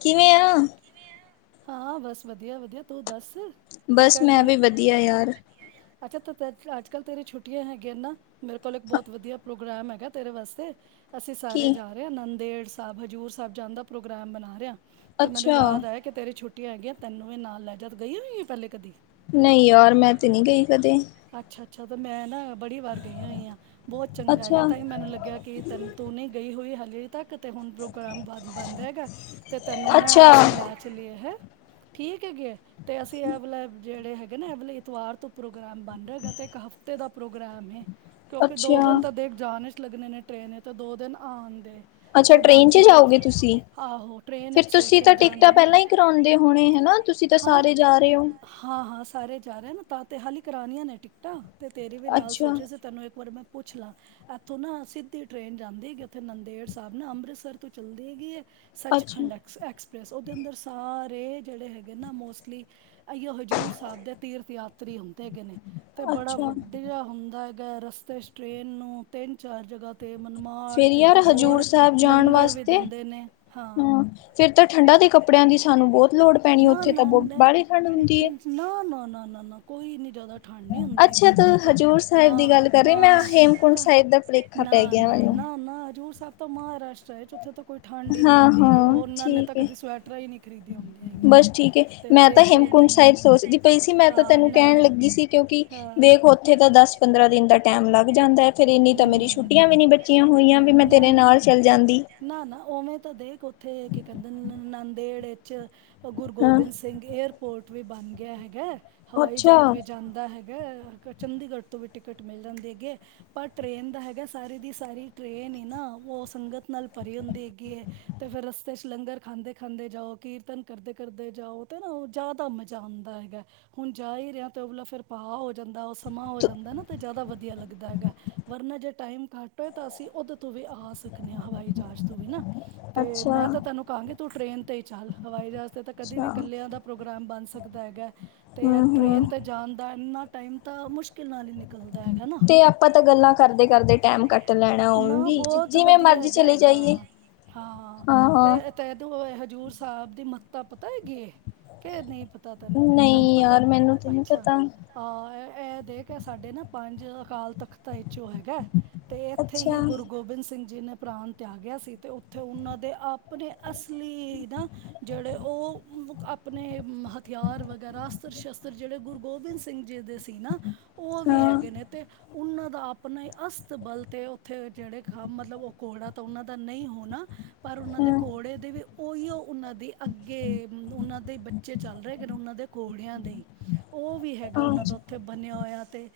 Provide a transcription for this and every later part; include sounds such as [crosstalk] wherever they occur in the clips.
ਕਿਵੇਂ ਆ। ਹਾਂ ਬਸ ਵਧੀਆ ਵਧੀਆ ਤੂ ਦੱਸ? ਕੀ ਬਸ ਕਰ ਰਹੀ ਮੈਂ ਹੈ ਵੀ ਵਧੀਆ ਯਾਰ ਅੱਛਾ ਤੇ ਅੱਜ ਕੱਲ ਤੇਰੀ ਛੁੱਟੀਆਂ ਹੈਗੀਆਂ ਨਾ ਮੇਰੇ ਕੋਲ ਇੱਕ ਬਹੁਤ ਵਧੀਆ ਪ੍ਰੋਗਰਾਮ ਹੈਗਾ ਤੇਰੇ ਵਾਸਤੇ ਅਸੀਂ ਸਾਰੇ ਕੀ? ਜਾ ਰਹੇ ਹਾਂ ਨੰਦੇੜ ਸਾਹਿਬ, ਹਜ਼ੂਰ ਸਾਹਿਬ ਜਾਣ ਦਾ ਪ੍ਰੋਗਰਾਮ ਬਣਾ ਰਹੇ ਹਾਂ ਤੇ ਮੈਨੂੰ ਅੱਛਾ, ਯਾਦ ਆਇਆ ਕਿ ਤੇਰੀ ਛੁੱਟੀਆਂ ਹੈਗੀਆਂ, ਤੈਨੂੰ ਇਹ ਨਾਲ ਲੈ ਜਾਂ, ਤੂ ਗਈ ਹੋਈ ਹੈ ਪਹਿਲੇ ਕਦੀ ਨਹੀਂ ਯਾਰ ਮੈਂ ਤੇ ਨਹੀਂ ਗਈ ਕਦੇ ਅੱਛਾ ਅੱਛਾ ਤੇ ਮੈਂ ਨਾ ਬੜੀ ਵਾਰ ਗਈ ਹੋਈ ਆਂ, ਬਹੁਤ ਚੰਗਾ ਹੈਗਾ ਅੱਛਾ, ਤਾਂ ਹੀ ਮੈਨੂੰ ਲੱਗਿਆ ਕਿ ਤੈਨੂੰ ਤੂੰ ਨਹੀਂ ਗਈ ਹੋਈ ਹਾਲੇ ਤੱਕ, ਤੇ ਹੁਣ ਪ੍ਰੋਗਰਾਮ ਬਣ ਰਿਹਾ ਹੈਗਾ ਤੇ ਤੈਨੂੰ ਨਾ ਅੱਛਾ, ਅਸੀਂ ਲੈ ਕੇ ਏ ਹੈ, ਠੀਕ ਹੈਗੇ ਤੇ ਅਸੀਂ ਇਹ ਵਾਲੇ ਜਿਹੜੇ ਹੈਗੇ ਨਾ ਐ ਵਾਲੇ ਐਤਵਾਰ ਤੋਂ ਪ੍ਰੋਗਰਾਮ ਬਣ ਰਿਹਾ ਹੈਗਾ, ਤੇ ਇੱਕ ਹਫ਼ਤੇ ਦਾ ਪ੍ਰੋਗਰਾਮ ਐ, ਕਿਉਂਕਿ ਦੋ ਅੱਛਾ, ਦਿਨ ਤਾਂ ਦੇਖ ਜਾਣ 'ਚ ਲੱਗਣੇ ਨੇ ਟ੍ਰੇਨ, ਤੇ ਦੋ ਦਿਨ ਆਉਣ ਦੇ ਅੱਛਾ ਤੇ ਟਰੇਨ 'ਚ ਬਾਕੀ ਵਿੱਚ ਜਾਓਗੇ ਤੁਸੀਂ ਆਹੋ ਟ੍ਰੇਨ ਫਿਰ ਵਿੱਚ ਤੁਸੀਂ ਸੋਚਿਆ ਤਾਂ ਜਾਣ ਦੇ ਟਿਕਟਾਂ ਨਾ। ਪਹਿਲਾਂ ਹੀ ਕਰਾਉਂਦੇ ਕਰਾਉਣਾ ਹੋਣੇ, ਹੈ ਨਾ ਤੁਸੀਂ ਤਾਂ ਹਾਂ ਸਾਰੇ ਜਾ ਰਹੇ ਹੋ ਹਾਂ ਹਾਂ ਸਾਰੇ ਜਾ ਰਹੇ ਨਾ, ਤਾਂ ਤੇ ਹਾਲੇ ਕਰਾਉਣੀਆਂ ਨੇ ਟਿਕਟਾਂ, ਤੇ ਤੇਰੇ ਵੀ ਨਾਲ ਸੋਚ ਅੱਛਾ, ਰਹੇ ਸੀ ਤੈਨੂੰ ਇੱਕ ਵਾਰ ਮੈਂ ਪੁੱਛ ਲਾਂ ਇੱਥੋਂ ਨਾ ਸਿੱਧੀ ਟ੍ਰੇਨ ਜਾਂਦੀ ਹੈਗੀ ਉੱਥੇ ਨੰਦੇੜ ਸਾਹਿਬ ਨਾ, ਅੰਮ੍ਰਿਤਸਰ ਇਥੋਂ ਚੱਲਦੀ ਹੈਗੀ ਹੈ ਅੱਛਾ, ਸੱਚਖੰਡ ਐਕਸਪ੍ਰੈਸ ਐਕਸਪ੍ਰੈਸ, ਉਹਦੇ ਅੰਦਰ ਸਾਰੇ ਜਿਹੜੇ ਹੈਗੇ ਨਾ ਮੋਸਟਲੀ ਆਈਓ ਹਜ਼ੂਰ ਸਾਹਿਬ ਦੇ ਤੀਰਥ ਯਾਤਰੀ ਹੁੰਦੇ ਹੈਗੇ ਨੇ ਤੇ ਬੜਾ ਅੱਛਾ। ਵਧੀਆ ਹੁੰਦਾ ਹੈਗਾ, ਰਸਤੇ ਚ ਟ੍ਰੇਨ ਨੂੰ ਤਿੰਨ ਚਾਰ ਜਗ੍ਹਾਹ ਤੇ ਮਨਮਾੜ ਫਿਰ ਤੇ ਯਾਰ ਤੇ ਹਜ਼ੂਰ ਹੋਰ ਸਾਹਿਬ ਜਾਣ ਲੰਗਰ ਵੀ ਵਾਸਤੇ ਦਿੰਦੇ ਨੇ ਹਾਂ ਫਿਰ ਤਾਂ ਠੰਡਾਂ ਦੇ ਕੱਪੜਿਆਂ ਦੀ ਸਾਨੂੰ ਬਹੁਤ ਲੋੜ ਪੈਣੀ, ਨਾ ਉੱਥੇ ਤਾਂ ਨਾ ਬਹੁਤ ਨਾ ਬਾਹਲੀ ਠੰਡ ਹੁੰਦੀ ਹੈ ਨਾ ਨਾ ਨਾ ਨਾ ਨਾ ਕੋਈ ਨੀ ਜ਼ਿਆਦਾ ਠੰਡ ਨਹੀਂ ਅੱਛਾ ਹੁੰਦੀ ਅੱਛਾ ਹੈਗੀ ਤੂੰ ਉੱਥੇ ਤਾਂ ਹਜ਼ੂਰ ਸਾਹਿਬ ਦੀ ਹਾਂ ਗੱਲ ਕਰ ਰਹੀ, ਮੈਂ ਹਾਂ ਹੇਮਕੁੰਟ ਤਾਂ ਸਾਹਿਬ ਦਾ ਭੁਲੇਖਾ ਨਾ ਪੈ ਗਿਆ ਨਾ ਮੈਨੂੰ। ਨਾ ਨਾ ਹਜ਼ੂਰ ਸਾਹਿਬ ਤਾਂ ਮਹਾਰਾਸ਼ਟਰ ਹੈ, ਉੱਥੇ ਤਾਂ ਕੋਈ ਠੰਡ ਹੀ ਨੀ ਹਾਂ ਹੁੰਦੀ, ਹਾਂ ਉਹਨਾ ਨੇ ਠੀਕ ਏ। ਕਦੀ ਸਵੈਟਰ ਹੀ ਨਹੀਂ ਖਰੀਦੀਆਂ ਹੁੰਦੀਆਂ ਹੈਗੀਆਂ ਬਸ ਠੀਕ ਹੈ, ਤੇ ਮੈਂ ਤਾਂ ਦੇਖੇ ਹੇਮਕੁੰਟ ਨਹੀਂ ਮੈਂ ਸਾਹਿਬ ਸੋਚਦੀ ਪਈ ਸੀ, ਮੈਂ ਤਾਂ ਹਾਂ ਤੈਨੂੰ ਨਾ ਕਹਿਣ ਨਾ ਲੱਗੀ ਸੀ ਕਿਉਂਕਿ ਹਾਂ ਵੇਖ ਉੱਥੇ ਤਾਂ ਦਸ ਪੰਦਰਾਂ ਦਿਨ ਦਾ ਟਾਈਮ ਲੱਗ ਜਾਂਦਾ ਐ, ਫਿਰ ਇੰਨੀ ਤਾਂ ਮੇਰੀ ਛੁੱਟੀਆਂ ਵੀ ਨਹੀਂ ਜੇ ਹੋਈਆਂ ਵੀ ਮੈਂ ਤੇਰੇ ਨਾਲ ਚੱਲ ਜਾਂਦੀ ਨਾ ਨਾ ਉਵੇਂ ਤਾਂ ਦੇਖ ਉੱਥੇ ਕੀ ਕਹਿੰਦੇ ਨੰਦੇੜ ਵਿੱਚ ਗੁਰੂ ਹਾਂ ਗੋਬਿੰਦ ਸਿੰਘ ਸਿੰਘ ਏਅਰਪੋਰਟ ਵੀ ਬਣ ਗਿਆ ਹੈਗਾ, ਹਵਾਈ ਅੱਛਾ ਜਹਾਜ਼ ਵੀ ਜਾਂਦਾ ਹੈਗਾ ਹੈਗਾ, ਚੰਡੀਗੜ੍ਹ ਤੋਂ ਵੀ ਟਿਕਟ ਮਿਲ ਜਾਂਦੀ ਹੈਗੀ ਐ ਪਰ ਟ੍ਰਰੇਨ ਦਾ ਹੈਗਾ ਸਾਰੀ ਦੀ ਸਾਰੀ ਟ੍ਰਰੇਨ ਈ ਨਾ, ਉਹ ਸੰਗਤ ਨਾਲ ਭਰੀ ਹੁੰਦੀ ਹੈਗੀ ਹੈ ਤੇ ਫਿਰ ਰਸਤੇ ਚੱ ਲੰਗਰ ਖਾਂਦੇ ਖਾਂਦੇ ਜਾਓ, ਕੀਰਤਨ ਕਰਦੇ ਕਰਦੇ ਜਾਓ, ਤਾਂ ਨਾ ਉਹ ਜ਼ਿਆਦਾ ਮਜ਼ਾ ਆਉਂਦਾ ਹੈਗਾ ਹੁਣ ਜਾ ਹੀ ਰਿਹਾ ਤੇ ਉਹ ਫਿਰ ਭਾਹ ਹੋ ਜਾਂਦਾ ਉਹ ਸਮਾਂ ਹੋ ਤ- ਜਾਂਦਾ ਨਾ, ਤੇ ਜ਼ਿਆਦਾ ਵਧੀਆ ਲੱਗਦਾ ਹੈਗਾ ਵਰਨਾ ਜੇ ਟਾਈਮ ਘੱਟ ਹੋਏ ਤਾਂ ਅਸੀਂ ਉਦੋਂ ਤੋਂ ਵੀ ਆ ਸਕਦੇ ਆਂ, ਹਵਾਈ ਜਹਾਜ਼ ਤੋਂ ਵੀ ਨਾ ਤੇ ਅੱਛਾ ਮੈਂ ਤਾਂ ਤੈਨੂੰ ਕਹਾਂਗੀ ਤੂੰ ਟ੍ਰਰੇਨ ਤੇ ਚੱਲ ਹਵਾਈ ਜਹਾਜ਼ ਤੇ ਤਾਂ ਕਦੇ ਵੀ ਅੱਛਾ ਇਕੱਲਿਆਂ ਦਾ ਪ੍ਰੋਗਰਾਮ ਬਣ ਸਕਦਾ ਹੈਗਾ, ਤੇ ਐ ਹੂੰ ਹੂੰ ਟ੍ਰੇਨ ਤੇ ਜਾਣ ਦਾ ਇੰਨਾ ਟਾਈਮ ਤਾਂ ਮੁਸ਼ਕਿਲ ਨਾਲ ਹੀ ਨਿਕਲ ਤੇ ਆਪਾਂ ਤਾਂ ਗੱਲਾਂ ਕਰਦੇ ਕਰਦੇ ਟਾਈਮ ਕੱਟ ਲੈਣਾ ਉਂਜ ਨਾ ਵੀ ਬਹੁਤ ਜੀ ਵਧੀਆ ਮਰਜ਼ੀ ਹੈਗਾ ਚਲੇ ਜਾਈਏ ਹਾਂ ਹਾਂ ਤੇ ਉਦੇ ਹਜ਼ੂਰ ਸਾਹਿਬ ਦੀ ਮਹਤੱਤਾ ਪਤਾ ਹੈਗੀ ਐ ਕਿ ਨਹੀਂ ਪਤਾ ਤੈਨੂੰ ਤੈਨੂੰ ਨਹੀਂ ਪਤਾ ਯਾਰ ਮੈਨੂੰ ਤੇ ਨਹੀਂ ਅੱਛਾ ਪਤਾ ਐ ਦੇਖ ਇਹ ਸਾਡੇ ਨਾ ਪੰਜ ਅਕਾਲ ਤਖ਼ਤਾਂ ਵਿਚੋਂ ਹੈਗਾ ਅਤੇ ਇੱਥੇ ਅੱਛਾ ਹੀ ਗੁਰੂ ਗੋਬਿੰਦ ਸਿੰਘ ਜੀ ਨੇ ਪ੍ਰਾਣ ਤਿਆਗਿਆ ਸੀ ਤੇ ਉੱਥੇ ਉਹਨਾਂ ਦੇ ਆਪ ਆਪਣੇ ਅਸਲੀ ਦਾ ਜਿਹੜੇ ਉਹ ਆਪਣੇ ਹਥਿਆਰ ਵਗੈਰਾ ਅਸਤਰ ਸ਼ਸਤਰ ਜਿਹੜੇ ਗੁਰੂ ਗੋਬਿੰਦ ਸਿੰਘ ਜੀ ਦੇ ਤੇ ਨਾ ਉਹ ਵੀ ਹਾਂ ਹੈਗੇ ਨੇ ਤੇ ਉਹਨਾਂ ਦਾ ਆਪਣਾ ਹੀ ਅਸਤਬਲ ਤੇ ਉੱਥੇ ਜਿਹੜੇ ਮਤਲਬ ਉਹ ਘੋੜਾ ਤਾਂ ਉਹਨਾਂ ਦਾ ਨਹੀਂ ਹੋਣਾ ਪਰ ਉਹਨਾਂ ਦੇ ਹਾਂ ਘੋੜੇ ਦੇ ਵੀ ਉਹੀਓ ਉਹਨਾਂ ਦੀ ਅੱਗੇ ਉਹਨਾਂ ਦੇ ਬੱਚੇ ਜੇ ਚੱਲ ਰਹੇ ਉਹਨਾਂ ਦੇ ਘੋੜਿਆਂ ਦੇ ਹੀ। ਉਹ ਵੀ ਹੈਗਾ। ਉਹਨਾਂ ਆਜ ਦਾ ਉੱਥੇ ਬੰਨਿਆ ਹੋਇਆ ਅਤੇ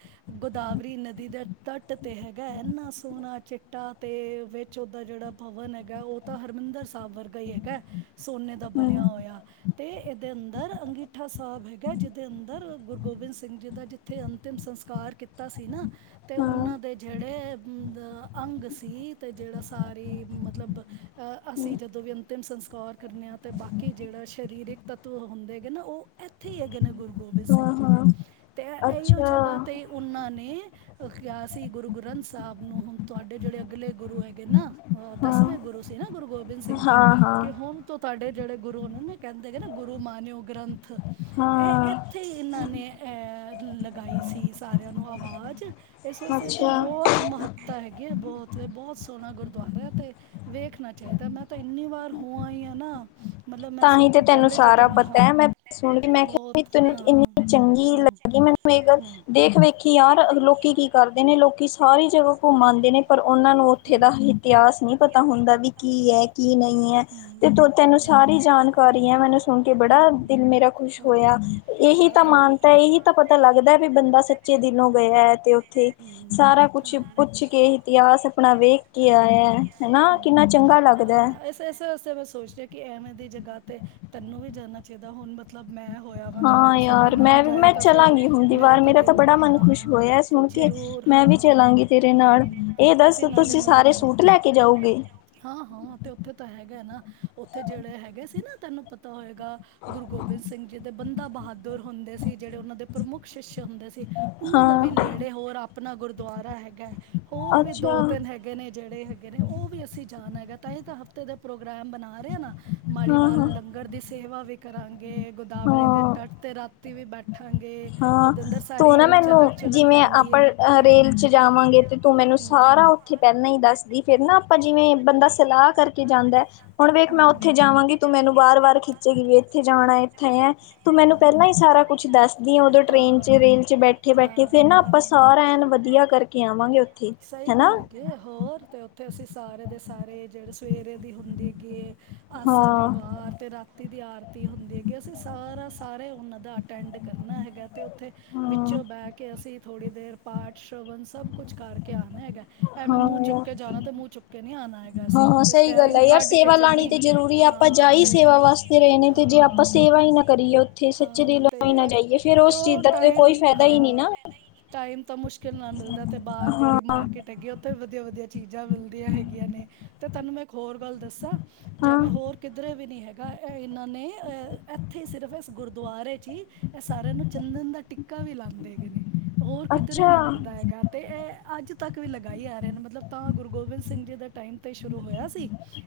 ਗੋਦਾਵਰੀ ਨਦੀ ਦੇ ਤੱਟ ਤੇ ਹੈਗਾ। ਇੰਨਾ ਸੋਣਾ ਚਿੱਟਾ ਤੇ ਉਹਦਾ ਜਿਹੜਾ ਭਵਨ ਹੈਗਾ। ਉਹ ਤਾਂ ਹਰਿਮੰਦਰ ਸਾਹਿਬ ਵਰਗਾ ਹੀ ਹੈਗਾ। ਸੋਨੇ ਦਾ ਬਣਿਆ ਹਮ ਹੋਇਆ। ਤੇ ਇਹਦੇ ਅੰਦਰ ਅੰਗੀਠਾ ਸਾਹਿਬ ਹੈਗਾ। ਜਿਹਦੇ ਅੰਦਰ ਗੁਰੂ ਗੋਬਿੰਦ ਸਿੰਘ ਜੀ ਦਾ ਜ ਉੱਥੇ ਅੰਤਿਮ ਸੰਸਕਾਰ ਕੀਤਾ ਸੀ, ਨਾ ਤੇ ਹਾਂ ਉਹਨਾਂ ਦੇ ਜਿਹੜੇ ਅੰਗ ਸੀ ਅਤੇ ਜਿਹੜਾ ਸਾਰੀ ਮਤਲਬ ਅਸੀਂ ਹਮ ਜਦੋਂ ਵੀ ਅੰਤਿਮ ਸੰਸਕਾਰ ਕਰਨੇ ਹਾਂ ਅਤੇ ਬਾਕੀ ਜਿਹੜਾ ਸਰੀਰਕ ਤੱਤਵ ਹੁੰਦੇ ਹੈਗੇ ਨਾ। ਉਹ ਇੱਥੇ ਹੀ ਹੈਗੇ ਨੇ ਗੁਰੂ ਗੋਬਿੰਦ ਸਿੰਘ ਹਾਂ ਜੀ ਦੇ ਹਾਂ ਤੇ ਇਹੀਓ ਅੱਛਾ ਜਗ੍ਹਾ ਤੇ ਉਹਨਾਂ ਨੇ ਕਿਹਾ ਸੀ। ਗੁਰੂ ਗ੍ਰੰਥ ਸਾਹਿਬ ਨੂੰ ਹੁਣ ਤੁਹਾਡੇ ਜਿਹੜੇ ਅਗਲੇ ਗੁਰੂ ਹੈਗੇ ਨਾ ਅ ਹਾਂ ਦਸਵੇਂ ਗੁਰੂ ਸੀ ਨਾ ਗੁਰੂ ਗੋਬਿੰਦ ਸਿੰਘ ਜੀ। ਹਾਂ ਕਿ ਹਾਂ ਹੁਣ ਹੁਣ ਣ ਤੋਂ ਤੁਹਾਡੇ ਜਿਹੜੇ ਗੁਰੂ ਨੇ ਨਾ ਕਹਿੰਦੇ ਗ ਨਾ ਗੁਰੂ ਮਾਨਿਓ ਗ੍ਰੰਥ ਹਾਂ ਅਅ ਉੱਥੇ ਇਹਨਾਂ ਨੇ ਐਹ ਲਗਾਈ ਸੀ। ਸਾਰਿਆਂ ਨੂੰ ਅਵਾਜ਼ ਇਸ ਵਾਸਤੇ ਇਦੀ ਅੱਛਾ ਬੋਤ ਮਹੱਤਤਾ ਤਾਂ ਹੈਗੀ ਆ ਬੋਤ ਇਹ ਬੋਤ ਸੋਹਣਾ ਗੁਰਦੁਆਰਾ ਹੈ ਤੇ ਵੇਖਣਾ ਚਾਹੀਦਾ ਮੈਂ ਤਾਂ ਇੰਨੀ ਵਾਰ ਹੋ ਆਈ ਹਾਂ ਆ ਨਾ। ਮਤਲਬ ਮੈਂ ਸਭ ਤਾਂਹੀ ਤੇ ਤੋਂ ਤੈਨੂੰ ਪਹਿਲੇ ਜਦੋਂ ਸਾਰਾ ਪਤਾ ਹਾਂ ਹੈ। ਮੈਂ ਸੁਣ ਮੈਂ ਕਿਹਾ ਬਹੁਤ ਤੈਨੂੰ ਹਾਂ ਇੰਨੀ ਚੰਗੀ ਹੂੰ ਲੱਗੀ ਮੈਨੂੰ ਦੇ ਹੂੰ ਦੇਖ ਵੇਖੀ ਯਾਰ ਲੋਕੀ ਕੀ ਕਰਦੇ ਨੇ ਲੋਕੀ ਸਾਰੀ ਜਗ੍ਹਾ ਘੁੰਮ ਆਂਦੇ ਨੇ ਪਰ ਉਹਨਾਂ ਨੂੰ ਉੱਥੇ ਦਾ ਇਤਿਹਾਸ ਨਹੀਂ ਪਤਾ ਹੁੰਦਾ। ਵੀ ਕੀ ਹੈ? ਕੀ ਨਹੀਂ ਹੈ? ਤੇ ਤੈਨੂੰ ਸਾਰੀ ਜਾਣਕਾਰੀ ਹੈ। ਮੈਨੂੰ ਸੁਣ ਕੇ ਬੜਾ ਦਿਲ ਮੇਰਾ ਖੁਸ਼ ਹੋਇਆ। ਇਹੀ ਤਾਂ ਮਾਨ ਤਾਂ ਇਹੀ ਤਾਂ ਪਤਾ ਲੱਗਦਾ ਵੀ, ਬੰਦਾ ਸੱਚੇ ਦਿਲੋਂ ਗਿਆ ਹੈ ਤੇ ਉੱਥੇ ਸਾਰਾ ਕੁਛ ਪੁੱਛ ਕੇ ਇਤਿਹਾਸ ਆਪਣਾ ਵੇਖ ਕੇ ਆਇਆ ਹੈਨਾ। ਕਿੰਨਾ ਚੰਗਾ ਲੱਗਦਾ ਹੈ। ਇਸੇ ਵਾਸਤੇ ਮੈਂ ਸੋਚ ਰਹੀ ਕਿ ਐਵੇਂ ਦੀ ਜਗ੍ਹਾ ਤੇ, ਤੈਨੂੰ ਵੀ ਜਾਣਾ ਚਾਹੀਦਾ ਹੁਣ ਮਤਲਬ ਮੈਂ ਹੋਏਆਵਾ ਤੇ ਹਾਂ ਮੇਰੀ ਸਹੇਲੀ ਯਾਰ ਨਾ ਮੈਂ ਵੀ ਜਾਏ ਮੈਂ ਤਾਂ ਫੇਰ ਚਲਾਂਗੀ ਹੁਣ ਦੀ ਮੇਰਾ ਵਾਰ ਤਾਂ ਦਿਲ ਬੜਾ ਹੈ ਮਨ ਖੁਸ਼ ਹਾਂਅ ਹੋਇਆ ਤੇ ਸੁਣ ਕੇ ਜ਼ਰੂਰ ਮੈਂ ਵੀ ਹਾਂ। ਚਲਾਂਗੀ ਤੇਰੇ ਨਾਲ ਇਹ ਦੱਸ ਅਸੀਂ ਨਾਲੇ ਤੁਸੀਂ ਮਜ਼ੇ ਸਾਰੇ ਕਰਾ ਸੂਟ ਲੈ ਕੇ ਜਾਓਗੇ ਹਾਂ ਹਾਂ ਤੇ ਉੱਥੇ ਤਾਂ ਹੈਗਾ ਨਾ। ਉੱਥੇ ਜਿਹੜੇ ਹੈਗੇ ਸੀ ਨਾ ਤੈਨੂੰ ਪਤਾ ਹੋਏਗਾ ਗੁਰੂ ਗੋਬਿੰਦ ਸਿੰਘ ਜੀ ਦੇ ਬੰਦਾ ਬਹਾਦੁਰ ਹੁੰਦੇ ਸੀ। ਜਿਹੜੇ ਉਹਨਾਂ ਦੇ ਪ੍ਰਮੁੱਖ ਸਿਅਸ਼ ਹੁੰਦੇ ਸੀ। ਉਹਨਾਂ ਦਾ ਵੀ ਹਾਂਅ ਨੇੜੇ ਹੋਰ ਆਪਣਾ ਗੁਰਦੁਆਰਾ ਹੈਗਾ। ਹੋਰ ਵੀ ਅੱਛਾ ਦੋ ਤਿੰਨ ਹੈਗੇ ਨੇ ਜਿਹੜੇ ਹੈਗੇ ਨੇ ਉਹ ਵੀ ਅਸੀਂ ਜਾਣ ਹੈਗਾ, ਤਾਂ ਤਾਂ ਹੀ ਹਫ਼ਤੇ ਦਾ ਪ੍ਰੋਗਰਾਮ ਬਣਾ ਰਿਹਾ ਨਾ ਮਾੜੀ ਹਾਂ ਨਾਲ ਹਾਂ ਲੰਗਰ ਦੀ ਸੇਵਾ ਵੀ ਕਰਾਂਗੇ। ਗੋਦਾਵਰੀ ਦੇ ਹਾਂ ਤਟ ਤੇ ਰਾਤੀ ਵੀ ਬੈਠਾ ਹਾਂ ਤੂੰ ਨਾ ਚਲਕ ਮੈਨੂੰ। ਚੁਲਕ ਜਿਵੇਂ ਪੈਂਦੀ ਆਪਾਂ ਹੈ ਰੇਲ ਚ ਹਮ ਜਾਵਾਂਗੇ ਤੇ ਤੂੰ ਮੈਨੂੰ ਸਾਰਾ ਉੱਥੇ ਪੈਲਾਂ ਹੀ ਦੱਸਦੀ। ਫੇਰ ਨਾ ਆਪਾਂ ਜਿਵੇਂ ਬੰਦਾ ਸਲਾਹ ਕਰਕੇ ਜਾਂਦਾ। ਹੁਣ ਵੇਖ ਮੈਂ ਉੱਥੇ ਜਾਵਾਂਗੀ ਤੂੰ ਮੈਨੂੰ ਵਾਰ ਵਾਰ ਵੀ ਇੱਥੇ ਜਾਣਾ। ਇੱਥੇ ਹੈ। ਤੂੰ ਮੈਨੂੰ ਪਹਿਲਾਂ ਹੀ ਸਾਰਾ ਕੁੱਛ ਦੱਸ ਉਦੋਂ ਟ੍ਰੇਨ ਚ ਰੇਲ ਚ ਬੈਠੇ ਬੈਠੇ। ਫੇਰ ਨਾ ਆਪਾਂ ਸਾਰਾ ਐਨ ਵਧੀਆ ਕਰਕੇ ਆਵਾਂਗੇ ਉੱਥੇ ਸਈ ਹੈਨਾ ਗੱਲ ਹੈਗੀ ਹੋਰ ਤੇ ਉੱਥੇ ਅਸੀਂ ਸਾਰੇ ਦੇ ਸਾਰੇ ਜੇੜੇ ਸਵੇਰੇ ਦੀ ਹੁੰਦੀ ਹੈਗੀ। ਆਸਾ ਦੀ ਹਾਂ ਵਾਰ ਤੇ ਰਾਤੀ ਦੀ ਆਰਤੀ ਹੁੰਦੀ ਹੈਗੀ ਅਸੀਂ ਸਾਰਾ ਸਾਰੇ ਉਹਨਾਂ ਦਾ ਅਟੈਂਡ ਕਰਨਾ ਹੈਗਾ ਅਤੇ ਉੱਥੇ ਹਾਂ ਵਿੱਚੋਂ ਬਹਿ ਕੇ ਅਸੀਂ ਥੋੜੀ ਦੇਰ ਪਾਠ ਸ਼੍ਰਵਣ ਸਭ ਕੁਛ ਕਰਕੇ ਆਣਾ ਹੈਗਾ ਐਵੇਂ ਹਾਂ ਮੂੰਹ ਚੁੱਕ ਯਾਰ ਕੇ ਜਾਣਾ ਤੇ ਮੂੰਹ ਚੁੱਕ ਕੇ ਨਈ ਆਣਾ ਹੈਗਾ ਅਸੀ ਤੇ ਟੇਰ ਲਈ ਯਾਰ ਸੇਵਾ ਲਾਉਣੀ ਤੇ ਜ਼ਰੂਰੀ ਹੈ ਆਪਾਂ ਜਾ ਹੀ ਤੇ ਸੇਵਾ ਵਾਸਤੇ ਰਏ ਨੇ ਤੇ ਜੇ ਹਾਂ ਆਪਾਂ ਕਿਉਂ ਸੇਵਾ ਹੀ ਨਾ ਕਰੀਏ ਉੱਥੇ ਸੱਚੇ ਹਾਂ ਦਿਲੋਂ ਹੀ ਤੇ ਨਾ ਜਾਈਏ ਫੇਰ ਉਸ ਚੀਜ਼ ਕਿਉਂ ਦਾ ਟਾਈਮ ਕੋਈ ਫਾਇਦਾ ਹੀ ਨਈ ਹਾਂ ਨਾ ਟਾਈਮ ਤਾਂ ਮੁਸ਼ਕਿਲ ਨਾਲ ਮਿਲਦਾ ਤੇ ਬਾਰ ਜੇੜੀ ਹਾਂ ਮਾਰਕੀਟ ਹੈਗੀ ਆ ਉੱਥੇ ਵਧੀਆ-ਵਧੀਆ ਚੀਜ਼ਾਂ ਮਿਲਦੀਆਂ ਹੈਗੀਆਂ ਨੇ ਤੇ ਤੁਹਾਨੂੰ ਮੈਂ ਇੱਕ ਹੋਰ ਗੱਲ ਦੱਸਾਂ ਜ ਹਾਂ ਮੈਂ ਹੋਰ ਕਿਧਰੇ ਵੀ ਨਈ ਹੈਗਾ ਇਹ ਇਹਨਾਂ ਨੇ ਉੱਥੇ ਹੀ ਸਿਰਫ ਇਸ ਗੁਰਦੁਆਰੇ 'ਚ ਹੀ ਇਹ ਸਾਰਿਆਂ ਨੂੰ ਚੰਦਨ ਦਾ ਟਿੱਕਾ ਵੀ ਲਾਂਦੇ ਹੈਗੇ ਨੇ ਹੋਰ ਕਿੱਧਰੇ ਅੱਛਾ ਨੀ ਲੱਗਦਾ ਹੈਗਾ। ਤੇ ਇਹ ਅੱਜ ਤੱਕ ਵੀ ਲਗਾਈ ਯਾ ਰਏ ਨੇ ਮਤਲਬ ਤਾਂ ਗੁਰੂ ਗੋਬਿੰਦ ਸਿੰਘ ਜੀ ਦੇ ਟਾਈਮ ਤੇ ਸ਼ੁਰੂ ਹੋਇਆ ਸੀ।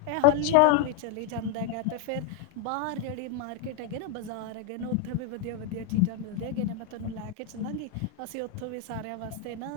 ਇਹ ਹਲੀ ਅੱਛਾ ਤੱਕ ਵੀ ਚਲੀ ਜਾਂਦਾ ਏਗਾ ਤੇ ਫਿਰ ਬਾਹਰ ਜੇੜੀ ਮਾਰ ਮਾਰਕਿਟ ਹੈਗੀ ਏ ਨਾ ਬਾਜ਼ਾਰ ਹੈਗਾ ਏ ਨਾ ਉੱਥੇ ਵੀ ਵਦੀਆ-ਵਦੀਆ ਚੀਜ਼ਾਂ ਮਿਲਦੀਆਂ ਹੈਗੀਆਂ ਨੇ ਮੈਂ ਤੁਆਨੂੰ ਲੈ ਕੇ ਚਲਾਂਗੀ। ਅਸੀਂ ਉੱਥੋਂ ਵੀ ਸਾਰਿਆਂ ਵਾਸ ਤੇ ਨਾ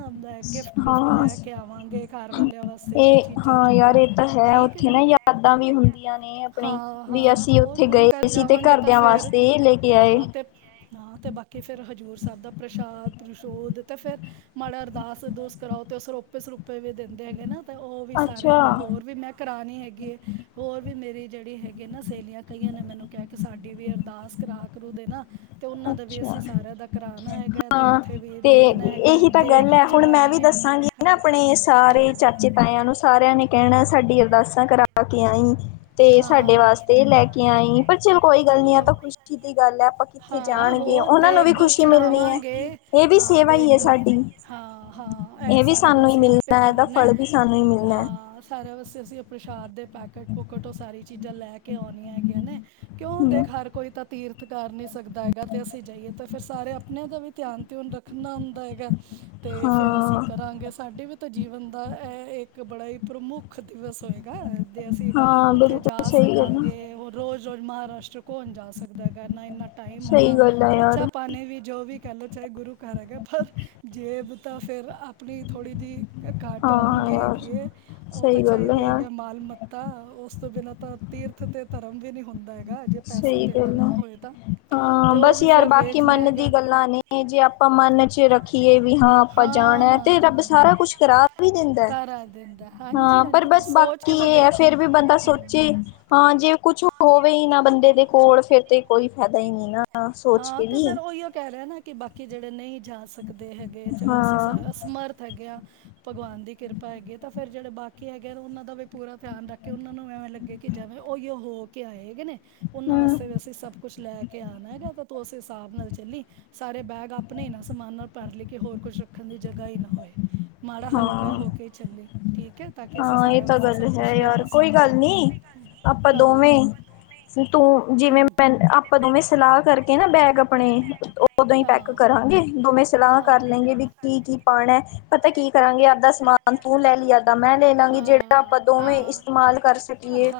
ਗਿਫਟ-ਗੁਫਟ ਹਾਂ ਲੈ ਕੇ ਆਵਾਂਗੇ ਘਰ ਵਾਲਿਆਂ ਵਾਸਤੇ ਤੇ ਇਹ ਹਾਂ ਯਾਰ ਚੀਜਾਂ-ਚੂਜਾਂ ਇਹ ਤਾਂ ਹੈ ਉੱਥੇ ਨਾ ਯਾਦਾਂ ਵੀ ਹੁੰਦੀਆਂ ਨੇ ਆਪਣੇ ਹਾਂ ਹਾਂ ਵੀ ਅਸੀਂ ਹੋਰ ਉੱਥੇ ਗੁਰੂ ਗਏ ਘਰ ਸੀ ਤੇ ਜਾਵਾਂਗੇ ਘਰ ਤਾਂ ਦਿਆਂ ਫਿਰ ਵਾਸਤੇ ਲੇ ਕੇ ਆਏ। [unintelligible] ਤੇ ਬਾਕੀ ਫਿਰ ਹਜ਼ੂਰ ਸੈਬ ਦਾ ਪ੍ਰਸ਼ਾਦ-ਪ੍ਰਸ਼ੌਦ ਤੇ ਫਿਰ ਮਾੜਾ ਅਰਦਾਸ-ਅਰਦੂਸ ਕਰਾਓ ਤੇ ਸਰੋਪੇ-ਸਰੁਪੇ ਵੀ ਦਿੰਦੇ ਐਗੇ ਨਾ। ਤੇ ਓ ਵੀ ਸਾਰਿਆਂ ਅੱਛਾ ਦੇ ਹੋਰ ਵੀ ਮੈਂ ਕਰਾਨੀ ਹੈਗੀ ਐ ਹੋਰ ਵੀ ਮੇਰੀ ਜੇੜੀ ਹੈਗੀ ਏ ਨਾ ਸੇਲੀਆਂ ਕਈਆਂ ਨੇ ਮੈਨੂੰ ਕਿਆ ਕੇ ਸਾਡੀ ਵੀ ਅਰਦਾਸ ਕਰਾ ਕਰੂ ਦੇ ਨਾ। ਤੇ ਉਹਨਾਂ ਦਾ ਵੀ ਅਸੀਂ ਅੱਛਾ ਸਾਰਿਆਂ ਦਾ ਕਰਾਨਾ ਹੈਗਾ ਐ ਅਤੇ ਹਾਂ ਉੱਥੇ ਵੀ ਤੇ ਦੇਣਾ ਹੈਗਾ ਦੇਗ ਵੀ ਚੜਾਣੀ ਐ। ਇਹ ਆਪਣੇ ਸਾਰੇ ਚਾਚੇ-ਤਾਇਆਂ ਨੂੰ ਸਾਰਿਆਂ ਨੇ ਕੈਂਣਾ ਸਾਡੀ ਅਰਦਾਸਾਂ ਕਰਾ ਕੇ ਆਈ। ਤੇ ਸਾਡੇ ਹਾਂ ਵਾਸਤੇ ਲੈ ਕੇ ਆਈ ਪਰ ਚਲ ਕੋਈ ਗੱਲ ਨੀ ਆ ਹਾਂ ਤਾਂ ਖੁਸ਼ੀ ਦੀ ਗੱਲ ਹੈ ਆਪਾਂ ਉੱਥੇ ਹਾਂ ਜਾਣਗੇ ਹੋਰ ਉਹਨਾਂ ਨੂੰ ਦੇਗ ਵੀ ਦੁੱਖ ਖੁਸ਼ੀ ਮਿਲਣੀ ਐ ਚੜਾਵਾਂਗੇ ਇਹ ਵੀ ਹਾਂ ਸੇਵਾ ਈ ਦੇਗ ਏ ਦੁੱਖ ਸਾਡੀ। ਹਾਂ ਹਾਂ ਇਹ ਵੀ ਸਾਰਾ ਸਾਨੂੰ ਈ ਅਸੀਂ ਮਿਲਣਾ ਇਹਦਾ ਫਲ ਵੀ ਸਾਨੂੰ ਈ ਮਿਲਣਾ ਐ। ਆਹ ਸਾਰਿਆਂ ਵਾਸਤੇ ਅਸੀਂ ਅ ਪ੍ਰਸ਼ਾਦ ਦੇ ਪੈਕਟ-ਪੁਕਟ ਓ ਸਾਰੀ ਚੀਜ਼ਾਂ ਲੈ ਕੇ ਆਉਣੀਆਂ ਹੈਗੀਆਂ ਨੇ। ਕਿਉਂ ਹਮ, ਦੇਖ ਹਰ ਕੋਈ ਤਾਂ ਤੀਰਥ ਕਰ ਨੀ ਸਕਦਾ ਹੈਗਾ ਤੇ ਅਸੀਂ ਜਾਈਏ ਤਾਂ ਫਿਰ ਸਾਰੇ ਆਪਣਿਆਂ ਦਾ ਵੀ ਧਿਆਨ-ਧੀਓਨ ਰੱਖ ਰੱਖਣਾ ਹੁੰਦਾ ਐਗਾ ਤੇ ਫੇਰ ਅਸੀਂ ਹਾਂ ਕਰਾਂਗੇ ਸਾਡੇ ਵੀ ਜੀਵਨ ਦਾ ਏਹ ਇੱਕ ਬੜਾ ਈ ਪ੍ਰਮੁੱਖ ਦਿਵਸ ਹੋਏਗਾ ਦੇ ਅਸੀਂ ਹਾਂ ਉੱਥੇ ਜਾ ਬਿਲਕੁਲ ਸਹੀ ਗੱਲ ਸਕਾਂਗੇ ਹੈ ਉਹ ਰੋਜ਼-ਰੋਜ਼ ਮਹਾਰਾਸ਼ਟਰ ਕੌਣ ਜਾ ਸਕਦਾ ਹੈਗਾ ਆ ਨਾ ਇੰਨਾ ਟਾਈਮ ਸਹੀ ਹੋਣਾ ਗੱਲ ਹੈ ਖਰਚਾ ਯਾਰ ਪਾਣੀ ਵੀ ਜੋ ਵੀ ਕਹਿ ਲਓ ਚਾਹੇ ਗੁਰੂ ਘਰ ਹੈਗਾ ਪਰ ਜੇਬ ਤਾਂ ਫੇਰ ਆਪਣੀ ਥੋੜ੍ਹੀ ਜੀ ਘਾਟ ਹਾਂ ਹੁੰਦੀ ਯਾਰ ਹੈਗੀ ਏ ਓ ਤਾਂ ਸਹੀ ਗੱਲ ਹੈ ਚਾਈਦਾ ਈ ਯਾਰ ਹੈਗਾ ਮਾਲ ਮਤ ਤਾ ਉਸ ਤੋਂ ਬਿਨਾਂ ਤਾਂ ਤੀਰਥ ਤੇ ਧਰਮ ਵੀ ਨੀ ਹੁੰਦਾ। ਹੈਗਾ ਜੇ ਪੈਸਾ ਸਈ ਧੇਲਾ ਗੱਲ ਆ ਨਾ ਹੋਏ ਤਾਂ ਹਾਂ ਤੇ ਉਹ ਬਸ ਵੀ ਯਾਰ ਫੇਰ ਬਾਕੀ ਵੇਖਣਾ ਮਨ ਦੀ ਹੈਗਾ। ਗੱਲਾਂ ਨੇ। ਜੇ ਆਪਾਂ ਮਨ 'ਚ ਰੱਖੀਏ ਵੀ ਹਾਂ ਹੋ ਆਪਾਂ ਜਾਣਾ ਏ ਤੇ ਹਾਂ। ਰੱਬ ਸਾਰਾ ਕੁਛ ਕਰਾ ਵੀ ਦਿੰਦਾ ਏ ਕਰਾ ਦਿੰਦਾ ਹਾਂ ਪਰ ਹਾਂਜੀ-ਹਾਂਜੀ ਤੂੰ ਬਸ ਸੋਚ ਕੇ ਬਾਕੀ ਤਾਂ ਇਹ ਐ ਦੇਖੋ ਹੂੰ। ਫਿਰ ਵੀ ਬੰਦਾ ਸੋਚੇ ਹਾਂ ਜੇ ਕੁਛ ਹੋਵੇ ਈ ਨਾ ਬੰਦੇ ਦੇ ਕੋਲ ਫਿਰ ਤੇ ਕੋਈ ਫੈਦਾ ਈ ਨਈਂ ਨਾ ਸੋਚ ਕੇ ਵੀ ਉਹੀ ਓ ਕਹਿ ਰਿਆ ਨਾ ਕਿ ਬਾਕੀ ਜੇੜੇ ਨਈ ਜਾ ਸਕਦੇ ਹੈਗੇ ਚਲੋ ਅਸੀਂ ਹਾਂ ਸਾ ਅਸਮਰਥ ਹੈਗੇ ਆਂ। ਭਗਵਾਨ ਦੀ ਕਿਰਪਾ ਐਗੀ ਐ ਤਾਂ ਫਿਰ ਜਿਹੜੇ ਬਾਕੀ ਹੈਗੇ ਆ ਉਹਨਾਂ ਦਾ ਵੀ ਪੂਰਾ ਧਿਆਨ ਰੱਖ ਕੇ ਉਹਨਾਂ ਨੂੰ ਐਵੇਂ ਲੱਗੇ ਕਿ ਜਿਵੇਂ ਉਹੀਓ ਹੋ ਕੇ ਆਏ ਐਗੇ ਨੇ, ਉਹਨਾਂ ਹਮ ਵਾਸਤੇ ਵੀ ਅਸੀਂ ਸਭ ਕੁਸ਼ ਲੈ ਕੇ ਆਣਾ ਐਗਾ ਤਾਂ ਤੂੰ ਉਸ ਹਿਸਾਬ ਨਾਲ ਚੱਲੀ। ਸਾਰੇ ਬੈਗ ਆਪਣੇ ਈ ਨਾ ਸਮਾਨ ਨਾਲ ਭਰ ਲੇ ਕੇ ਹੋਰ ਕੁਸ਼ ਰੱਖਣ ਦੀ ਜਗ੍ਹਾ ਈ ਨਾ ਹੋਏ। ਮਾੜਾ ਹਲਕਾ ਹਾਂ ਹੋ ਕੇ ਹੀ ਚੱਲੀ ਠੀਕ ਏ, ਤਾਂ ਕਿ ਅਸੀਂ ਹਾਂ ਇਹ ਸਾਰਾ ਤਾਂ ਵਾਸਤੇ ਸ ਗੱਲ ਹੈ ਕੁਸ਼ ਯਾਰ ਲਿਆ ਕੋਈ ਗੱਲ ਸਕੀਏ। ਨਹੀਂ ਆਪਾਂ ਦੋਵੇਂ ਹਾਂ। ਤੂੰ, ਜਿਵੇਂ ਹਮ ਮੈਂ ਆਪਾਂ ਦੋਵੇਂ ਸਲਾਹ ਕਰਕੇ ਨਾ ਬੈਗ ਆਪਣੇ ਉਦੋਂ ਈ ਪੇੱਕ ਕਰਾਂਗੇ, ਦੋਵੇਂ ਸਲਾਹ ਕਰ ਲੈਂਗੇ ਵੀ ਕੀ ਕੀ ਪਾਣੇ ਪਤੈ ਕੀ ਕਰਾਂਗੇ ਅੱਦਾ ਸਮਾਨ ਤੂੰ ਲੈ ਲਈ, ਅੱਦਾਂ ਮੈਂ ਲੈ ਲਾਂਗੀ ਜਿਹੜਾ ਆਪਾਂ ਦੋਵੇਂ ਇਸਤੇਮਾਲ ਕਰ ਸਕੀਏ।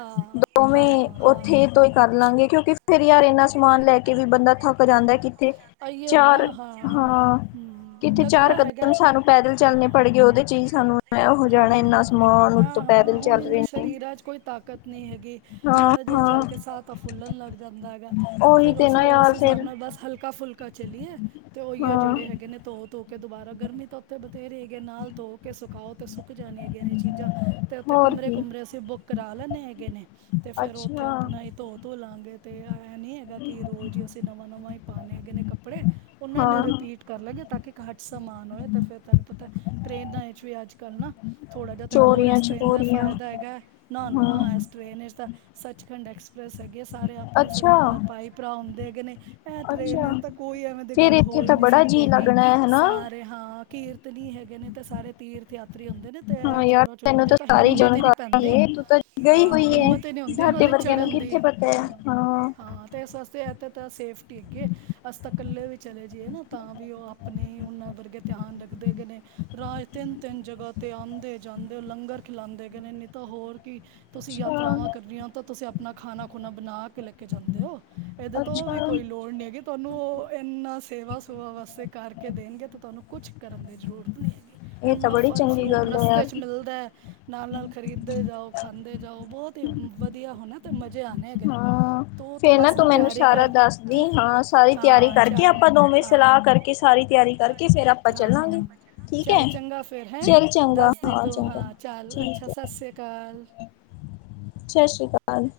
ਦੋਵੇਂ ਉੱਥੇ ਤੋਂ ਈ ਕਰ ਲਾਂਗੇ ਕਿਉਂਕਿ ਫਿਰ ਯਾਰ ਇੰਨਾ ਸਮਾਨ ਲੈ ਕੇ ਵੀ ਬੰਦਾ ਥੱਕ ਜਾਂਦੇ। ਕਿੱਥੇ ਏ ਆਈਓ ਨਾ ਚਾਰ, ਹਾਂ। ਹੂੰ ਕਿੱਥੇ ਚਾਰ ਲੱਗਦਾ ਹੈਗਾ ਕਦਮ ਸਾਨੂੰ ਪੈਦਲ ਹਾਂ ਚੱਲਣੇ ਪੜੀਏ ਉਹਦੇ ਚ' ਈ ਸਾਨੂੰ ਐਂ ਹੋ ਜਾਣਾ ਇੰਨਾ ਹਾਂ ਸਮਾਨ ਉੋਂਤੋ ਹਾਂ ਹਾਂ ਪੈਦਲ ਹੁਣ ਚੱਲ ਰਏ ਇਹਨਾਂ ਨੇ। ਸਰੀਰਾਂ 'ਚ ਕੋਈ ਤਾਕਤ ਨਹੀਂ ਹੈਗੀ, ਹਾਂ ਮਾੜਾ ਜਿਹਾ ਚੱਲ ਕੇ ਹਾਂ ਸਾਹ ਤਾਂ ਫੁੱਲਣ ਲੱਗ ਜਾਂਦਾ ਐਗਾ। ਤੇ ਉਹੀ ਫੇਰ ਅਸੀ ਨਾ ਉਸ ਯਾਰ ਹਿਸਾਬ ਫਿਰ ਨਾਲ ਬਸ ਹਲਕਾ-ਫੁਲਕਾ ਚਲੀਏ। ਤੇ ਉਹੀਓ ਹਾਂ ਜਿਹੜੇ ਹੈਗੇ ਨੇ ਧੋ-ਧੋ ਕੇ ਦੁਬਾਰਾ ਗਰਮੀ ਤਾਂ ਉੱਥੇ ਬਥੇਰੀ ਐਗੇ ਨਾਲ ਧੋ ਕੇ ਸੁ ਪਾਉ ਤੇ ਸੁੱਕ ਜਾਣੇ ਹੈਗੇ ਨੇ। ਚੀਜ਼ਾਂ ਤੇ ਉੱਥੇ ਹੋਰ ਕੀ ਕਮਰੇ-ਕੁਮਰੇ ਅਸੀਂ ਬੁੱਕ ਕਰਾ ਲੈਂਨੇ ਹੈਗੇ ਨੇ, ਤੇ ਫੇਰ ਉਹ ਉੱਥੇ ਅੱਛਾ ਆਪਣਾ ਹੀ ਧੋ ਧੋ ਲਾਂਗੇ ਅਤੇ ਐ ਨਹੀਂ ਹੈਗਾ ਕਿ ਰੋਜ਼ ਹੀ ਅਸੀਂ ਨਵਾਂ- ਨਵਾਂ ਹੀ ਪਾਉਣੇ ਹੈਗੇ ਨੇ ਕੱਪੜੇ। ਉਹਨਾਂ ਨੇ ਹਾਂ ਰਿਪੀਟ ਕਰ ਲੱਗੇ ਤਾਂ ਕਿ ਘੱਟ ਸਮਾਨ ਹੋਏ। ਤਾਂ ਫਿਰ ਤੁਹਾਨੂੰ ਪਤਾ, ਟ੍ਰੇਨਾ ਚ 'ਵੀ ਅੱਜ ਕੱਲ੍ਹ ਨਾ ਥੋੜਾ ਜਿਹਾ ਤਾਂ ਹੋਰ ਚੋਰੀਆਂ ਐਸ ਟ੍ਰੇਨ ਦਾ ਚਕੋਰੀਆਂ ਫਾਇਦਾ ਹੈਗਾ। ਨਾ ਹਾਂ -ਨਾ ਐਸ ਟ੍ਰੇਨ ਚ' ਤਾਂ, ਸੱਚਖੰਡ ਐਕਸਪ੍ਰੈਸ ਹੈਗੇ ਸਾਰੇ ਆਪਣੇ ਅੱਛਾ ਸਰਦਾਰ ਭਾਈ- ਭਰਾ ਹੁੰਦੇ ਹੈਗੇ ਨੇ। ਇਹ ਅੱਛਾ ਟਰੇਨ ਤਾਂ ਕੋਈ ਐਵੇਂ ਦੀ ਫੇਰ ਗੱਲ ਇੱਥੇ ਹੋ ਹੀ ਤਾਂ ਨਹੀਂ ਬੜਾ ਸਕਦੇ ਜੀਅ ਹੈਗੀ। ਲੱਗਣਾ ਹੈ ਹਨਾ ਸਾ ਹਾਂ। ਕੀਰਤਨੀ ਗੇ ਨੇ ਤੇ ਸਾਰੇ ਤੀਰਥ ਯਾਤਰੀ ਹੂੰਦੇ ਨੇ ਤੇ ਹਾਂ ਯਾਰ ਚੋਰਾਂ- ਚੋਰਾਂ ਤੈਨੂੰ ਦੀ ਤਾਂ ਸਾਰੀ ਹਿੰਮਤ ਹੀ ਨੀ ਜਾਣਕਾਰੀ ਪੈਂਦੇ। ਏ ਤੂੰ ਤਾਂ ਗਈ ਹਾਂ, ਹੋਈ ਏ ਹਿੰਮਤ ਹੀ ਨਹੀਂ ਹੁੰਦੀ ਉਹਨਾਂ ਸਾਡੇ ਦੀ ਵਰਗਿਆਂ ਨੂੰ ਚੜ੍ਹਨ ਕਿੱਥੇ ਦੀ। ਪਤਾ ਹੈ ਹਾਂ- ਹਾਂ ਇਸ ਵਾਸਤੇ ਇਥ ਤਾਂ ਸੇਫਟੀ ਹੈਗੀਏ। ਅਸੀਂ ਤਾਂ ਕੱਲੇ ਵੀ ਚਲੇ ਜਾਈਏ ਨਾ ਤਾਂ ਵੀ ਉਹ ਆਪਣੇ ਉਹਨਾਂ ਵਰਗੇ ਧਿਆਨ ਰੱਖਦੇ ਹੈਗੇ ਨੇ। ਰਾਹ ਇਚ ਤਿੰਨ -ਤਿੰਨ ਜਗ੍ਹਾ ਤੇ ਆਉਂਦੇ- ਜਾਂਦੇ ਲੰਗਰ ਖਿਲਾਂਉਂਦੇ ਹੈਗੇ ਨੇ ਨਹੀਂ ਤਾਂ ਹੋਰ ਕੀ। ਤੁਸੀਂ ਯਾਤਰਾਵਾਂ ਅੱਛਾ ਕਰਨੀਆਂ ਤਾਂ ਤੁਸੀਂ ਆਪਣਾ ਖਾਣਾ- ਖੁਣਾ ਬਣਾ ਕ ਕੇ ਜਾਂਦੇ ਹੋ। ਇਹਦੇ ਤੋਂ ਵੀ ਅੱਛਾ ਕੋਈ ਲੋੜ ਨਹੀਂ ਹੈਗੀ। ਤੁਹਾਨੂੰ ਉਹ ਇਨਾਂ ਸੇਵਾ- ਸੇਵਾ ਵਾਸਤੇ ਕਰਕੇ ਦੇਣਗੇ ਤਾਂ ਤੁਹਾਨੂੰ ਕੁਛ ਕਰਨ ਦੀ ਜ਼ਰੂਰਤ ਨਹੀਂ ਹੈਗੀ। ਇਹ ਤਾਂ ਇੰਨਾ ਬੜੀ ਫਲ ਚੰਗੀ -ਫਰੂਟ ਗੱਲ ਹੈ ਰਸਤੇ ਯਾਰ 'ਚ ਮਿਲਦਾ ਹੈ। ਨਾਲ- ਨਾਲ ਖਰੀਦੇ ਜਾਓ, ਖਾਂਦੇ ਜਾਓ, ਬਹੁਤ ਹੀ ਵਧੀਆ। ਅਤੇ ਮਜ਼ੇ ਆਉਣੇ ਹੈਗੇ ਨੇ ਹਾਂ। ਤੂੰ ਤਾਂ ਫੇਰ ਨਾ ਬਸ ਹੁਣ ਤੂੰ ਮੈਨੂੰ ਤਿਆਰੀ ਸਾਰਾ ਕਰ ਦੱਸਦੀ। ਠੀਕ ਹਾਂ, ਸਾਰੀ ਤਿਆਰੀ ਹਾਂ ਕਰਕੇ ਚੱਲ ਆਪਾਂ ਦੋਵੇਂ ਹਾਂ ਸਲਾਹ ਕਰਕੇ, ਸਾਰੀ ਤਿਆਰੀ ਫੇਰ ਆਪਾਂ ਚੱਲਾਂਗੇ ਹਾਂ। ਠੀਕ ਚੱਲ ਹੈ ਚੰਗਾ ਫੇਰ ਹੈ। ਚੱਲ ਚੰਗਾ ਦੱਸ ਦੇ ਤੂ, ਚੰਗਾ ਹਾਂ ਚੱਲ ਅੱਛਾ ਠੀਕ ਹੈ ਸਤਿ ਸ੍ਰੀ ਕਾਲ। ਸਤਿ ਸ੍ਰੀ ਅਕਾਲ।